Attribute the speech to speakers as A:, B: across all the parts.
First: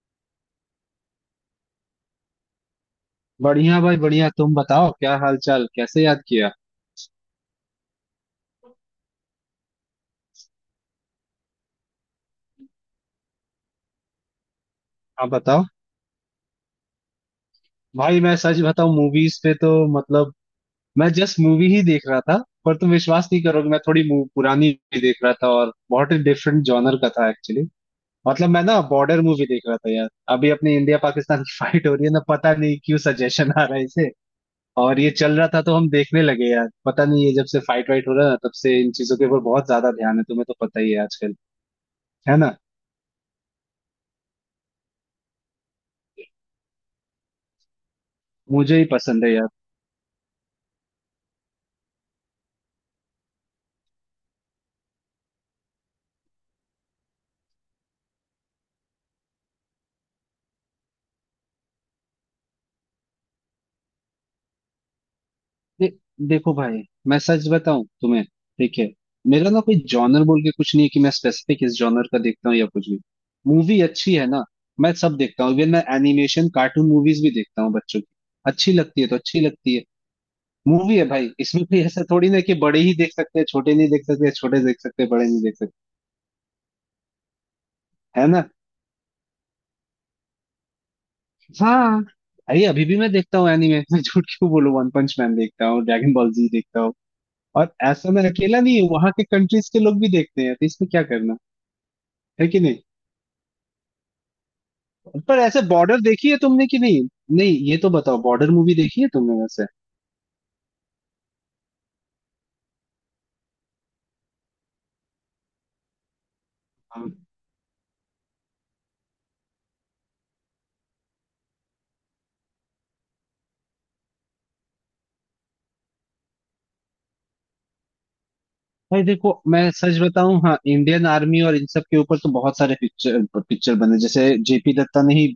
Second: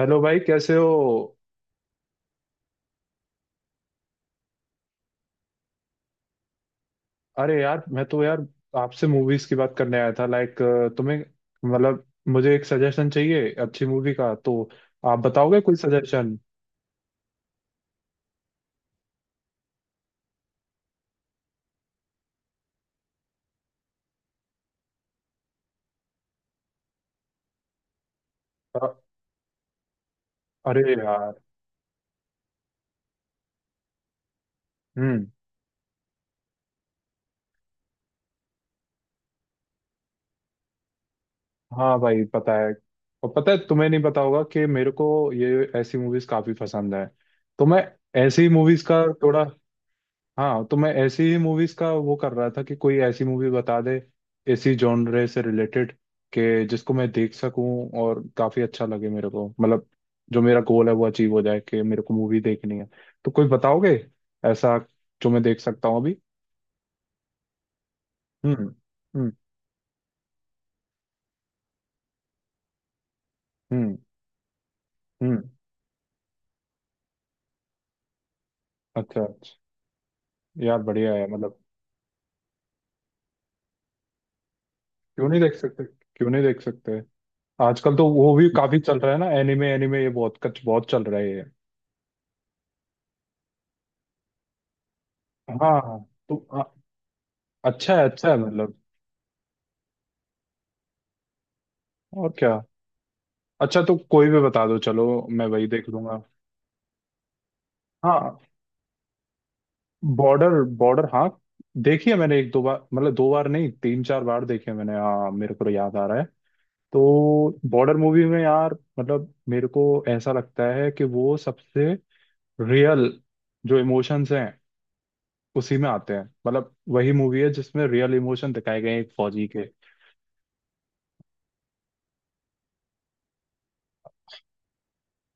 A: Hello भाई, कैसे हो?
B: बढ़िया भाई बढ़िया। तुम बताओ, क्या हाल चाल? कैसे याद किया?
A: अरे यार, मैं तो यार, आपसे मूवीज की बात करने आया था। लाइक, तुम्हें, मतलब, मुझे एक सजेशन चाहिए अच्छी मूवी का। तो आप
B: आप
A: बताओगे
B: बताओ।
A: कोई सजेशन?
B: भाई मैं सच बताऊं, मूवीज पे तो मतलब मैं जस्ट मूवी ही देख रहा था। पर तुम विश्वास नहीं करोगे, मैं थोड़ी पुरानी भी देख रहा था और बहुत ही डिफरेंट जॉनर का था एक्चुअली। मतलब मैं ना बॉर्डर मूवी देख रहा था यार। अभी अपने
A: अरे
B: इंडिया
A: यार।
B: पाकिस्तान की फाइट हो रही है ना, पता नहीं क्यों सजेशन आ रहा है इसे। और ये
A: हम्म।
B: चल रहा था तो हम देखने लगे यार। पता नहीं, ये जब से फाइट वाइट हो रहा है ना, तब से इन चीजों के ऊपर बहुत ज्यादा ध्यान है। तुम्हें तो पता ही है आजकल।
A: हाँ भाई,
B: है ना।
A: पता है। और पता है, तुम्हें नहीं पता होगा कि मेरे को ये ऐसी मूवीज काफी पसंद है। तो मैं ऐसी
B: मुझे
A: मूवीज
B: ही
A: का
B: पसंद है
A: थोड़ा।
B: यार।
A: हाँ, तो मैं ऐसी ही मूवीज का वो कर रहा था कि कोई ऐसी मूवी बता दे इसी जॉनरे से रिलेटेड, कि जिसको मैं देख सकूं और काफी अच्छा लगे मेरे को। मतलब जो मेरा गोल है वो अचीव हो जाए कि मेरे को मूवी देखनी है। तो कोई बताओगे ऐसा जो मैं देख सकता
B: दे,
A: हूँ अभी?
B: देखो भाई, मैं सच बताऊं तुम्हें,
A: हम्म।
B: ठीक है।
A: हम्म।
B: मेरा ना कोई जॉनर बोल के कुछ नहीं है कि मैं स्पेसिफिक इस जॉनर का देखता हूँ या कुछ भी। मूवी
A: हम्म।
B: अच्छी है ना, मैं सब देखता
A: हम्म।
B: हूँ। इवन मैं एनिमेशन कार्टून मूवीज भी देखता हूँ बच्चों की। अच्छी लगती है तो
A: अच्छा अच्छा।
B: अच्छी लगती है।
A: यार
B: मूवी है
A: बढ़िया है,
B: भाई,
A: मतलब।
B: इसमें कोई ऐसा थोड़ी ना कि बड़े ही देख सकते हैं छोटे नहीं देख सकते, छोटे देख सकते हैं, बड़े
A: क्यों नहीं
B: नहीं
A: देख
B: देख सकते।
A: सकते, क्यों नहीं देख सकते। आजकल तो
B: है
A: वो
B: ना।
A: भी काफी चल रहा है ना, एनिमे एनिमे ये बहुत कुछ बहुत चल रहा है ये।
B: हाँ। अरे अभी भी मैं देखता हूँ एनिमे, मैं झूठ क्यों बोलूं, वन पंच मैन देखता
A: हाँ
B: हूँ,
A: हाँ,
B: ड्रैगन बॉल
A: तो
B: जी देखता
A: अ-
B: हूँ। और
A: अच्छा है
B: ऐसा मैं
A: अच्छा है,
B: अकेला
A: मतलब।
B: नहीं हूँ, वहां के कंट्रीज के लोग भी देखते हैं तो इसमें क्या।
A: और
B: है
A: क्या?
B: कि नहीं।
A: अच्छा तो कोई भी बता दो, चलो।
B: पर
A: मैं
B: ऐसे
A: वही देख
B: बॉर्डर
A: लूंगा।
B: देखी है तुमने कि नहीं? नहीं ये तो बताओ,
A: हाँ।
B: बॉर्डर मूवी देखी है तुमने वैसे?
A: बॉर्डर, बॉर्डर, हाँ। देखी है मैंने, एक दो बार, मतलब दो बार नहीं, तीन चार बार देखी है मैंने। हाँ, मेरे को तो याद आ रहा है।
B: हाँ
A: तो बॉर्डर मूवी में यार, मतलब मेरे को ऐसा लगता है कि वो सबसे रियल जो इमोशंस हैं उसी में आते हैं। मतलब वही मूवी है जिसमें रियल इमोशन दिखाए गए हैं
B: भाई।
A: एक
B: देखो
A: फौजी के।
B: मैं सच बताऊं, हाँ, इंडियन आर्मी और इन सब के ऊपर तो बहुत सारे पिक्चर पिक्चर बने। जैसे जेपी दत्ता ने ही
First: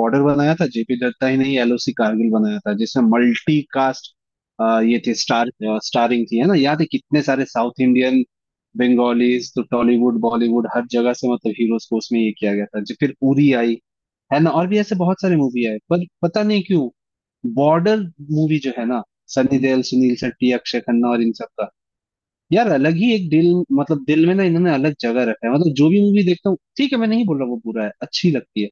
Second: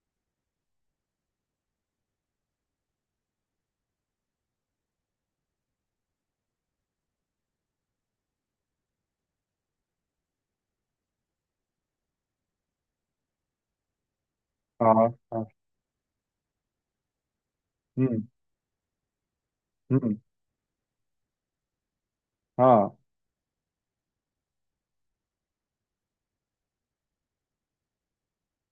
B: बॉर्डर बनाया था, जेपी दत्ता ही ने ही एलओसी कारगिल बनाया था जिसमें मल्टी कास्ट ये थे। स्टार स्टारिंग थी है ना, याद है कितने सारे साउथ इंडियन बंगालीज तो टॉलीवुड बॉलीवुड हर जगह से मतलब हीरोज को उसमें ये किया गया था। जो फिर उरी आई, है ना, और भी
A: हाँ
B: ऐसे बहुत सारे
A: हाँ।
B: मूवी आए। पर पता नहीं क्यों बॉर्डर
A: हम्म।
B: मूवी जो है ना, सनी देओल
A: हम्म।
B: सुनील शेट्टी अक्षय खन्ना और इन सब का यार अलग
A: हाँ।
B: ही एक दिल, मतलब दिल में ना इन्होंने अलग जगह रखा है। मतलब जो भी मूवी देखता हूँ ठीक है, मैं नहीं बोल रहा वो बुरा है, अच्छी लगती है।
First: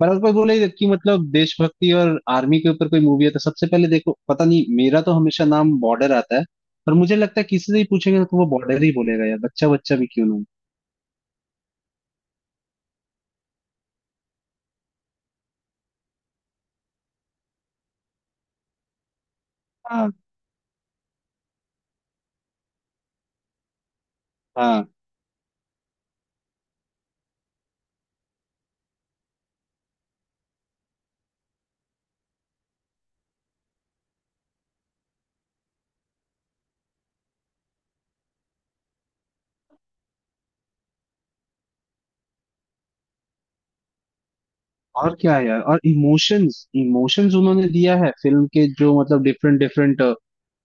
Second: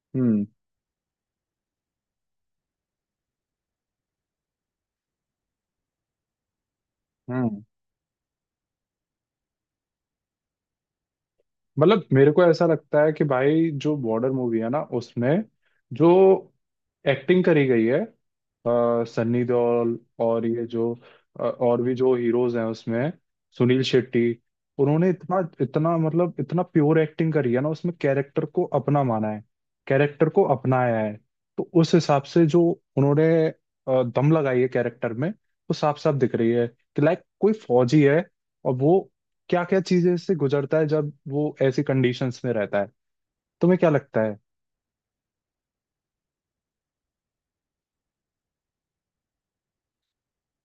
B: पर अगर कोई
A: हम्म।
B: बोले कि मतलब देशभक्ति और आर्मी के ऊपर कोई मूवी है तो सबसे पहले देखो, पता नहीं, मेरा तो हमेशा नाम बॉर्डर आता है। पर मुझे लगता है
A: हम्म।
B: किसी से ही पूछेंगे तो वो बॉर्डर ही बोलेगा यार, बच्चा बच्चा भी क्यों ना हो।
A: मतलब मेरे को ऐसा लगता है कि भाई जो बॉर्डर मूवी है ना उसमें जो एक्टिंग करी गई है सन्नी देओल
B: हाँ
A: और ये जो और भी जो हीरोज हैं उसमें, सुनील शेट्टी,
B: हाँ।
A: उन्होंने इतना इतना मतलब इतना प्योर एक्टिंग करी है ना उसमें, कैरेक्टर को अपना माना है, कैरेक्टर को अपनाया है। तो उस हिसाब से जो उन्होंने दम लगाई है कैरेक्टर में, वो साफ साफ दिख रही है कि लाइक कोई फौजी है और वो क्या क्या चीजें इससे गुजरता है जब वो ऐसी कंडीशंस में रहता है। तुम्हें क्या लगता है?
B: और क्या है यार। और इमोशंस इमोशंस उन्होंने दिया है फिल्म के जो, मतलब डिफरेंट डिफरेंट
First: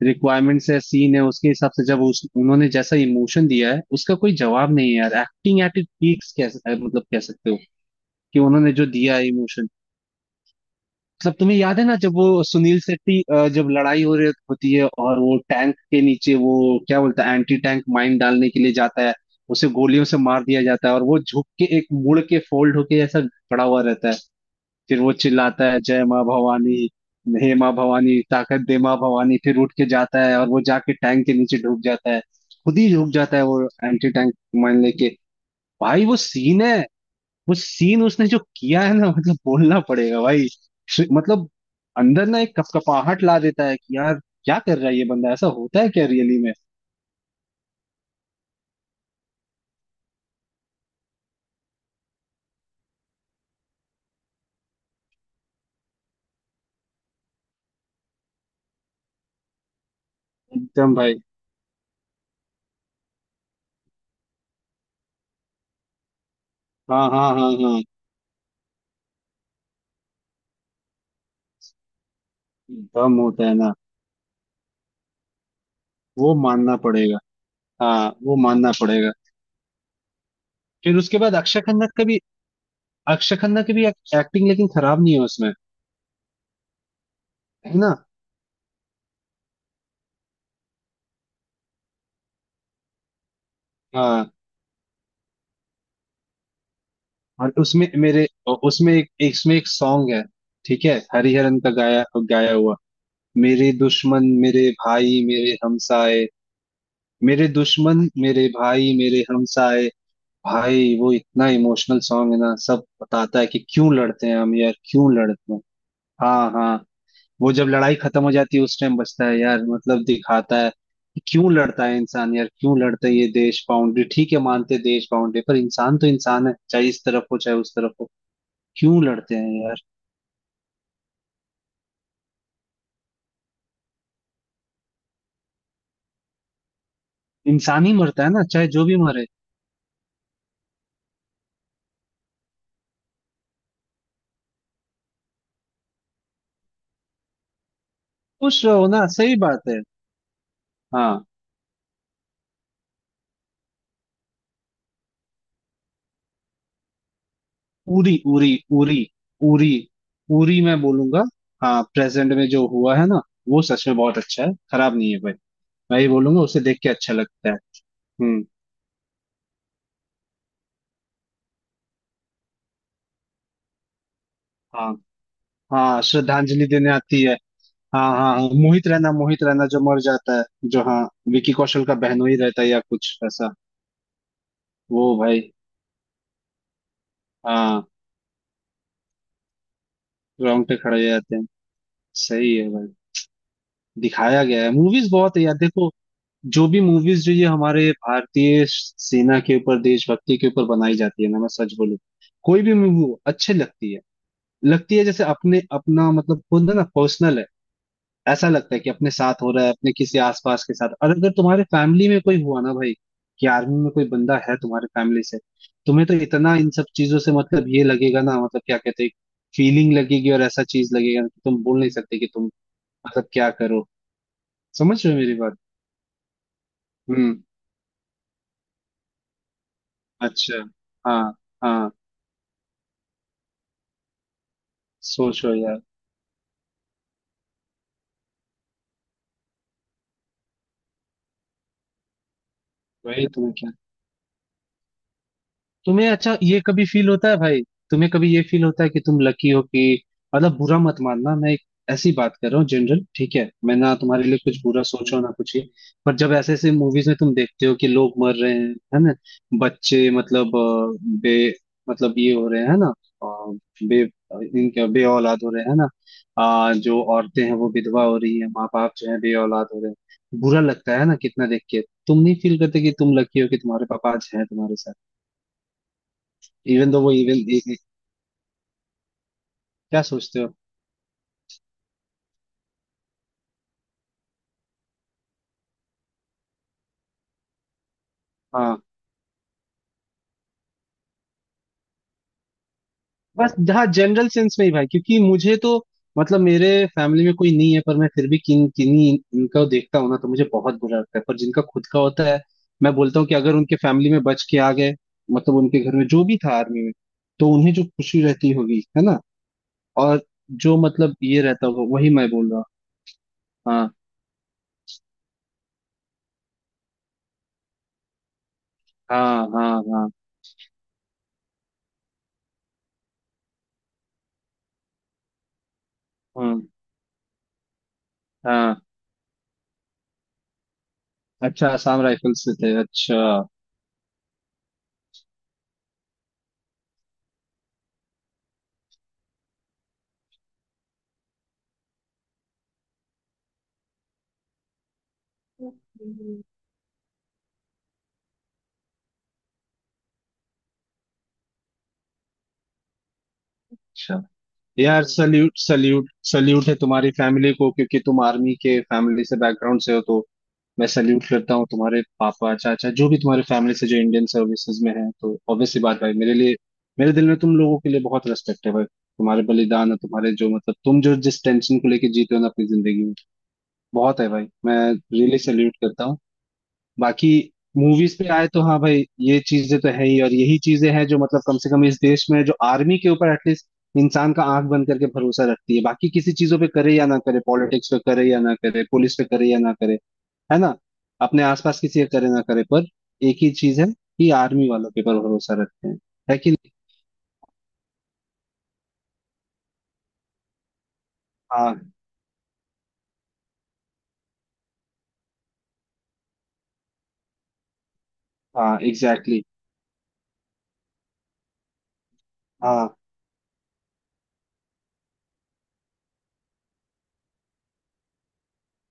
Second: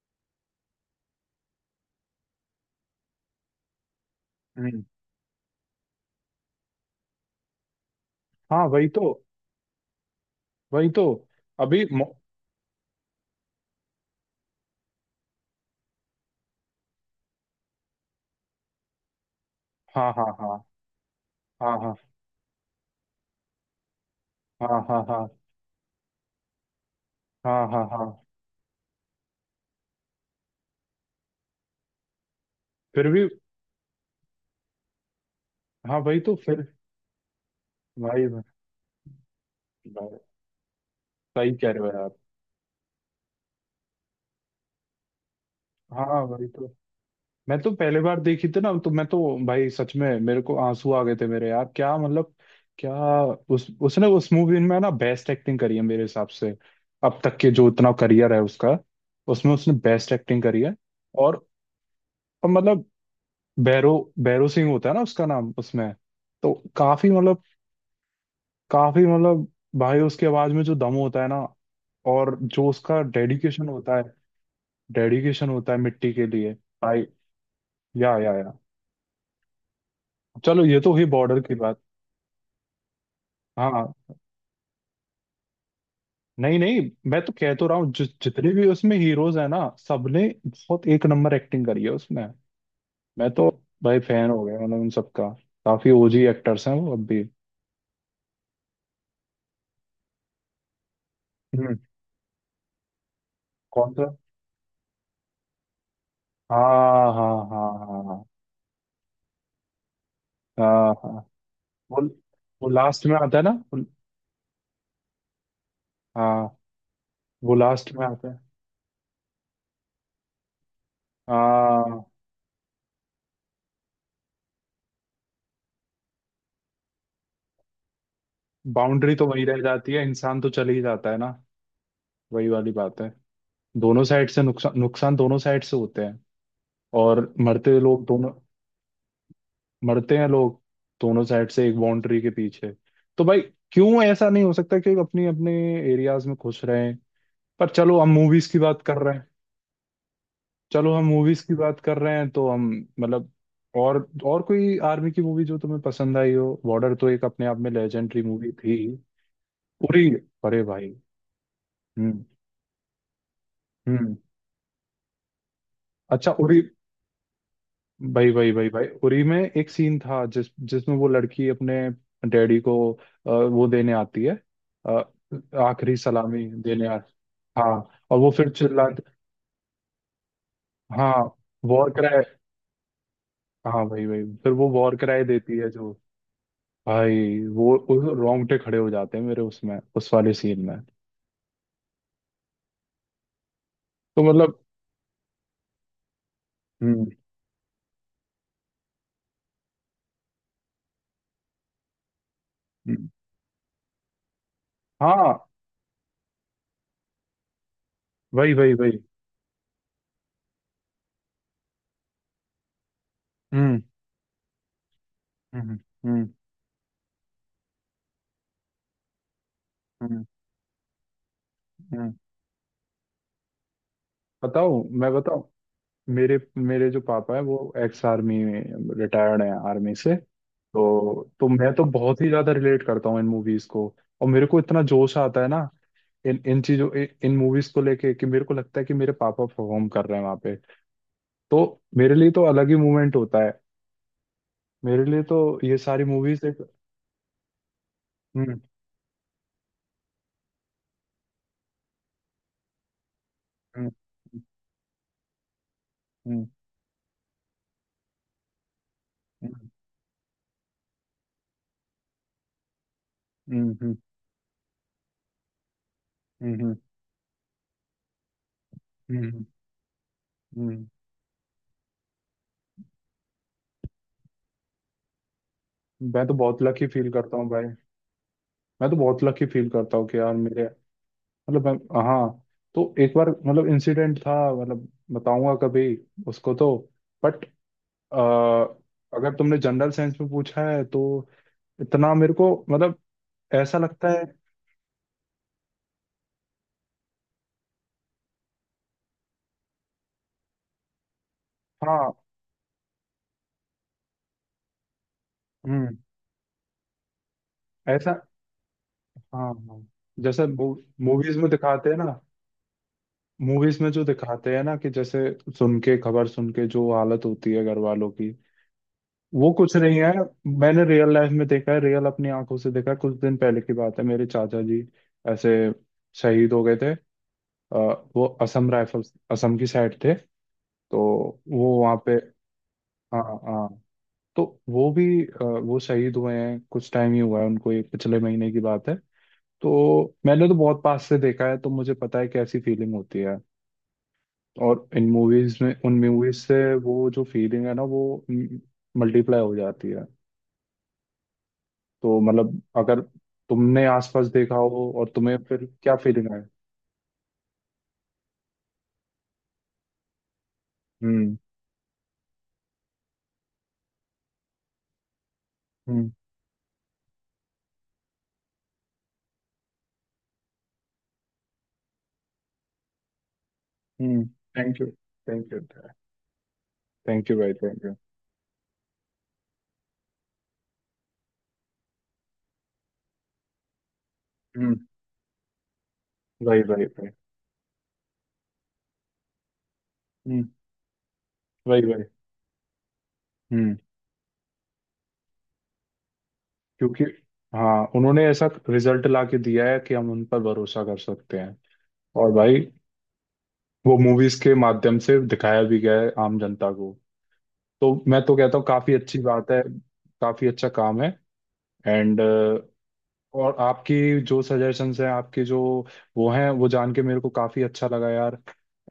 B: रिक्वायरमेंट्स है, सीन है, उसके हिसाब से जब उस उन्होंने जैसा इमोशन दिया है उसका कोई जवाब
A: हम्म।
B: नहीं है यार। एक्टिंग एट इट पीक्स, कैसे मतलब कह सकते हो कि
A: हाँ
B: उन्होंने जो
A: वही तो,
B: दिया है इमोशन।
A: वही तो।
B: मतलब तुम्हें याद
A: अभी
B: है ना
A: मो-
B: जब वो सुनील शेट्टी, जब लड़ाई हो रही होती है और वो टैंक के नीचे वो क्या बोलता है, एंटी टैंक माइन डालने के लिए जाता है, उसे गोलियों
A: हाँ
B: से
A: हाँ
B: मार
A: हाँ
B: दिया जाता है और वो झुक के
A: हाँ
B: एक
A: हाँ।
B: मुड़ के फोल्ड होके ऐसा खड़ा हुआ रहता है।
A: हाँ
B: फिर
A: हाँ।
B: वो
A: हाँ
B: चिल्लाता है, जय माँ भवानी, हे
A: हाँ
B: माँ
A: हाँ। हाँ
B: भवानी ताकत दे माँ भवानी, फिर उठ के जाता है और वो जाके टैंक के नीचे डूब जाता है। खुद ही
A: फिर
B: डूब
A: भी।
B: जाता है वो एंटी टैंक माइन लेके।
A: हाँ
B: भाई वो
A: वही तो फिर।
B: सीन है, वो सीन उसने
A: भाई।
B: जो किया है ना, मतलब बोलना
A: भाई।
B: पड़ेगा भाई। मतलब
A: सही कह रहे हो यार।
B: अंदर ना एक कपकपाहट ला देता है कि यार क्या कर रहा है ये बंदा, ऐसा होता है क्या
A: हाँ
B: रियली
A: वही
B: में।
A: तो। मैं तो पहली बार देखी थी ना, तो मैं तो, भाई सच में मेरे को आंसू आ गए थे मेरे, यार क्या मतलब, क्या, उस उसने उस मूवी में ना बेस्ट एक्टिंग करी है मेरे हिसाब से। अब तक के जो इतना करियर है उसका, उसमें उसने बेस्ट एक्टिंग करी है।
B: एकदम भाई।
A: और और मतलब, भैरव भैरव सिंह होता है ना उसका नाम उसमें, तो
B: हाँ
A: काफी
B: हाँ
A: मतलब,
B: हाँ हाँ।
A: काफी मतलब, भाई उसकी आवाज में जो दम होता है ना और जो उसका
B: दम होता है
A: डेडिकेशन
B: ना,
A: होता है, डेडिकेशन होता है मिट्टी के
B: वो
A: लिए।
B: मानना
A: भाई।
B: पड़ेगा। हाँ
A: या
B: वो
A: या।
B: मानना पड़ेगा।
A: चलो ये तो
B: फिर
A: हुई
B: उसके बाद
A: बॉर्डर की
B: अक्षय
A: बात।
B: खन्ना का भी, अक्षय खन्ना की भी
A: हाँ।
B: एक्टिंग लेकिन खराब नहीं है उसमें।
A: नहीं नहीं, मैं तो कह तो
B: है
A: रहा हूँ
B: ना।
A: जितने भी उसमें हीरोज है ना सबने बहुत एक नंबर एक्टिंग करी है उसमें। मैं तो, भाई फैन
B: हाँ।
A: हो गया मतलब उन सबका। काफी ओजी एक्टर्स हैं वो अब भी।
B: और उसमें मेरे उसमें एक इसमें एक सॉन्ग है, ठीक है, हरिहरन का
A: हम्म।
B: गाया गाया हुआ, मेरे
A: कौन सा?
B: दुश्मन मेरे भाई मेरे हमसाए,
A: हाँ हाँ
B: मेरे
A: हाँ हाँ।
B: दुश्मन
A: हाँ
B: मेरे भाई मेरे हमसाए।
A: हाँ
B: भाई
A: हाँ।
B: वो इतना इमोशनल
A: वो
B: सॉन्ग है ना,
A: वो
B: सब
A: लास्ट में आता
B: बताता
A: है
B: है
A: ना
B: कि
A: वो-
B: क्यों लड़ते हैं हम यार, क्यों लड़ते हैं। हाँ
A: हाँ,
B: हाँ। वो
A: वो
B: जब
A: लास्ट
B: लड़ाई
A: में
B: खत्म
A: आता
B: हो
A: है।
B: जाती है उस टाइम बचता है यार, मतलब दिखाता है कि क्यों लड़ता है
A: हाँ।
B: इंसान यार, क्यों लड़ता है। ये देश बाउंड्री ठीक है, मानते हैं देश बाउंड्री, पर इंसान तो इंसान है, चाहे इस तरफ हो चाहे उस तरफ हो। क्यों
A: बाउंड्री तो
B: लड़ते
A: वही रह
B: हैं यार।
A: जाती है, इंसान तो चले ही जाता है ना। वही वाली बात है। दोनों साइड से नुकसान, नुकसान दोनों साइड से होते हैं। और मरते
B: इंसान ही
A: लोग
B: मरता है
A: दोनों,
B: ना चाहे जो भी मरे।
A: मरते हैं लोग, दोनों साइड से एक बाउंड्री के पीछे। तो भाई क्यों ऐसा नहीं हो सकता कि अपनी, अपने एरियाज में खुश रहें? पर चलो हम मूवीज की
B: खुश
A: बात
B: रहो
A: कर
B: ना,
A: रहे हैं।
B: सही बात है।
A: चलो हम
B: हाँ।
A: मूवीज की बात कर रहे हैं तो हम, मतलब, और और कोई आर्मी की मूवी जो तुम्हें पसंद आई हो? बॉर्डर तो एक अपने आप में
B: उरी,
A: लेजेंडरी मूवी
B: उरी,
A: थी।
B: उरी, उरी,
A: उरी।
B: उरी
A: अरे
B: मैं
A: भाई।
B: बोलूंगा। हाँ
A: हम्म।
B: प्रेजेंट में जो हुआ है ना, वो सच में
A: हम्म।
B: बहुत अच्छा है, खराब नहीं है भाई। मैं ये
A: अच्छा,
B: बोलूंगा, उसे
A: उरी।
B: देख के अच्छा लगता है।
A: भाई
B: हम्म।
A: भाई भाई भाई, उरी में एक सीन था जिसमें वो लड़की अपने डैडी को वो देने आती है,
B: हाँ,
A: अ, आखिरी
B: हाँ
A: सलामी
B: श्रद्धांजलि
A: देने
B: देने
A: आ।
B: आती है।
A: हाँ,
B: हाँ
A: और वो
B: हाँ हाँ,
A: फिर
B: मोहित
A: चिल्ला।
B: रैना, मोहित रैना जो मर जाता है, जो, हाँ,
A: हाँ।
B: विकी कौशल
A: वॉर
B: का
A: कराए।
B: बहनोई रहता है या कुछ ऐसा।
A: हाँ, भाई भाई, फिर वो वॉर
B: वो
A: कराए
B: भाई।
A: देती है जो, भाई, वो
B: हाँ।
A: उस रोंगटे खड़े हो जाते हैं मेरे उसमें, उस वाले सीन
B: ग्राउंड
A: में।
B: पे खड़े हो जाते हैं। सही है भाई।
A: तो
B: दिखाया
A: मतलब,
B: गया है, मूवीज बहुत है यार, देखो जो भी
A: हम्म।
B: मूवीज जो ये हमारे भारतीय सेना के ऊपर देशभक्ति के ऊपर बनाई जाती है ना, मैं सच बोलूं, कोई भी
A: हम्म,
B: मूवी अच्छी लगती है। लगती है जैसे
A: हाँ
B: अपने अपना, मतलब खुद है ना, पर्सनल है। ऐसा
A: वही वही
B: लगता है कि
A: वही।
B: अपने साथ हो रहा है अपने किसी आसपास के साथ। और अगर तुम्हारे फैमिली में कोई हुआ ना भाई, कि आर्मी
A: हम्म।
B: में कोई बंदा है तुम्हारे फैमिली से,
A: हम्म।
B: तुम्हें तो
A: हम्म।
B: इतना इन सब चीजों से मतलब ये लगेगा ना, मतलब क्या कहते हैं, फीलिंग
A: हम्म।
B: लगेगी। और ऐसा चीज लगेगा ना कि तुम बोल नहीं
A: हम्म।
B: सकते कि तुम मतलब क्या करो।
A: बताऊं,
B: समझ
A: मैं
B: रहे हो मेरी
A: बताऊं,
B: बात।
A: मेरे मेरे जो पापा है
B: हम्म।
A: वो एक्स आर्मी में, रिटायर्ड हैं आर्मी से।
B: अच्छा। हाँ
A: तो मैं तो
B: हाँ।
A: बहुत ही ज्यादा रिलेट करता हूँ इन मूवीज को। और मेरे को इतना जोश आता है
B: सोचो
A: ना
B: यार।
A: इन इन चीजों इन, इन मूवीज को लेके, कि मेरे को लगता है कि मेरे पापा परफॉर्म कर रहे हैं वहां पे। तो मेरे लिए तो अलग ही मूवमेंट
B: वही
A: होता है।
B: तुम्हें
A: मेरे लिए तो ये सारी
B: तुम्हें अच्छा
A: मूवीज
B: ये
A: एक।
B: कभी फील होता है भाई? तुम्हें कभी ये
A: हम्म।
B: फील होता है कि तुम लकी हो कि, मतलब बुरा मत मानना, मैं एक ऐसी बात कर रहा हूँ जनरल, ठीक है, मैं
A: हम्म।
B: ना तुम्हारे लिए कुछ बुरा सोच रहा हूँ ना कुछ ये। पर जब
A: हम्म।
B: ऐसे ऐसे मूवीज में तुम देखते हो कि लोग मर रहे हैं, है ना, बच्चे, मतलब अ, बे मतलब ये हो रहे हैं, है ना, अ,
A: हम्म। हम्म। हम्म।
B: बे इनके बे औलाद हो रहे हैं, है ना,
A: हम्म। हम्म। हम्म।
B: जो औरतें हैं वो विधवा हो रही हैं, माँ बाप जो है बे
A: हम्म,
B: औलाद हो रहे हैं, बुरा
A: हम्म,
B: लगता है ना कितना देख के। तुम नहीं फील करते कि तुम लकी हो कि तुम्हारे पापा आज हैं तुम्हारे साथ।
A: मैं तो बहुत लकी
B: इवन दो
A: फील
B: वो
A: करता
B: इविल
A: हूँ भाई। मैं तो बहुत लकी फील करता
B: क्या
A: हूँ कि यार
B: सोचते हो।
A: मेरे, मतलब हाँ, तो एक बार, मतलब, इंसिडेंट था, मतलब बताऊंगा कभी उसको, तो बट
B: हाँ।
A: अगर तुमने जनरल साइंस में पूछा है तो इतना मेरे को मतलब
B: बस
A: ऐसा
B: हाँ
A: लगता है।
B: जनरल सेंस में ही भाई, क्योंकि मुझे तो मतलब मेरे फैमिली में कोई नहीं है, पर मैं फिर भी किन किन्हीं इनका देखता हूँ ना तो मुझे बहुत बुरा लगता है। पर जिनका खुद का
A: हाँ।
B: होता है, मैं बोलता हूँ कि अगर उनके फैमिली में बच के आ गए, मतलब उनके घर
A: हम्म।
B: में जो भी था आर्मी में, तो उन्हें जो
A: ऐसा,
B: खुशी रहती होगी है ना,
A: हाँ हाँ,
B: और
A: जैसे
B: जो मतलब
A: मूवीज
B: ये
A: में
B: रहता होगा,
A: दिखाते हैं
B: वही
A: ना,
B: मैं बोल रहा हूँ।
A: मूवीज में
B: हाँ
A: जो दिखाते हैं ना कि जैसे सुन के, खबर सुन के जो हालत होती है घर वालों की,
B: हाँ
A: वो कुछ
B: हाँ
A: नहीं
B: हाँ।
A: है। मैंने रियल लाइफ में देखा है, रियल अपनी आंखों से देखा है। कुछ दिन पहले की बात है, मेरे चाचा जी ऐसे शहीद हो
B: हम्म,
A: गए थे। अ, वो असम
B: हाँ।
A: राइफल्स, असम की साइड थे। तो
B: अच्छा,
A: वो वहाँ
B: आसाम
A: पे,
B: राइफल्स में थे, अच्छा।
A: हाँ हाँ, तो वो भी वो शहीद हुए हैं, कुछ टाइम ही हुआ है उनको, ये पिछले महीने की बात है। तो मैंने तो बहुत पास से देखा है, तो मुझे पता है कैसी फीलिंग होती है। और इन मूवीज में, उन मूवीज से वो जो फीलिंग है ना वो मल्टीप्लाई हो जाती है। तो मतलब अगर तुमने
B: अच्छा
A: आसपास देखा हो
B: यार,
A: और तुम्हें
B: सल्यूट
A: फिर क्या
B: सल्यूट
A: फीलिंग आए।
B: सल्यूट है तुम्हारी फैमिली को, क्योंकि तुम आर्मी के फैमिली से बैकग्राउंड से हो तो मैं सल्यूट
A: हम्म।
B: करता हूँ तुम्हारे पापा चाचा जो भी तुम्हारे फैमिली से जो इंडियन सर्विसेज में है, तो ऑब्वियसली बात
A: हम्म।
B: भाई, मेरे लिए मेरे दिल में तुम लोगों के लिए बहुत रेस्पेक्ट है भाई, तुम्हारे बलिदान और तुम्हारे जो मतलब तुम जो जिस टेंशन को लेके जीते हो ना अपनी जिंदगी में, बहुत
A: हम्म।
B: है भाई। मैं
A: thank you.
B: Really
A: thank you.
B: Salute करता हूँ। बाकी
A: थैंक यू भाई, थैंक यू।
B: मूवीज पे आए तो हाँ भाई, ये चीजें तो है ही, और यही चीजें हैं जो मतलब कम से कम इस देश में जो आर्मी के ऊपर एटलीस्ट इंसान का आंख
A: हम्म।
B: बंद करके भरोसा रखती है, बाकी किसी चीजों
A: भाई
B: पे
A: भाई
B: करे या
A: भाई।
B: ना करे, पॉलिटिक्स पे करे या ना करे, पुलिस पे करे या ना करे,
A: हम्म।
B: है ना, अपने आसपास
A: भाई भाई।
B: किसी पे करे ना करे, पर एक ही
A: हम्म।
B: चीज है कि आर्मी वालों के ऊपर भरोसा रखते हैं। है कि नहीं।
A: क्योंकि, हाँ, उन्होंने ऐसा रिजल्ट ला के दिया है कि हम उन पर भरोसा कर सकते हैं।
B: हाँ।
A: और भाई, वो मूवीज के माध्यम से दिखाया भी गया है आम जनता को। तो मैं तो कहता हूँ
B: हाँ
A: काफी अच्छी
B: एग्जैक्टली exactly,
A: बात है, काफी अच्छा काम है। एंड,
B: हाँ
A: और आपकी जो सजेशंस हैं आपके जो वो हैं, वो जान के मेरे को काफ़ी अच्छा लगा यार।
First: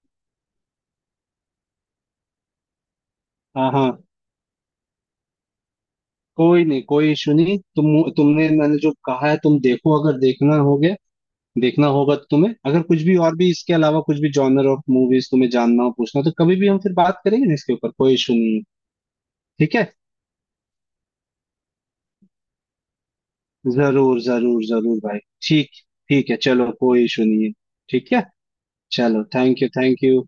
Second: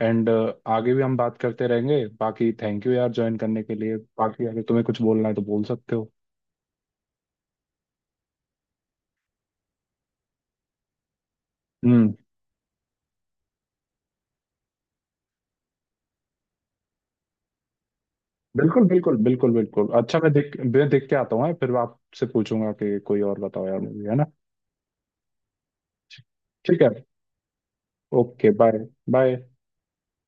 A: एंड, आगे भी हम बात करते रहेंगे। बाकी थैंक यू यार ज्वाइन करने
B: हाँ
A: के
B: हाँ।
A: लिए। बाकी अगर तुम्हें कुछ बोलना है तो बोल सकते हो।
B: कोई नहीं, कोई इशू नहीं। तुमने मैंने जो कहा है, तुम देखो, अगर देखना हो गया देखना
A: हम्म।
B: होगा तुम्हें, अगर कुछ भी और भी इसके अलावा कुछ भी जॉनर ऑफ मूवीज तुम्हें जानना हो पूछना हो तो कभी भी हम फिर बात करेंगे ना इसके ऊपर, कोई इशू नहीं है।
A: बिल्कुल बिल्कुल बिल्कुल
B: ठीक
A: बिल्कुल।
B: है,
A: अच्छा, मैं देख के आता हूँ, फिर आपसे पूछूंगा कि कोई और बताओ यार मुझे, है
B: जरूर
A: ना?
B: जरूर जरूर भाई। ठीक ठीक है चलो,
A: ठीक है।
B: कोई इशू नहीं है। ठीक है,
A: ओके, बाय।
B: चलो
A: bye.
B: Thank you thank you.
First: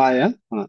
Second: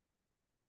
B: Bye. हाँ हाँ।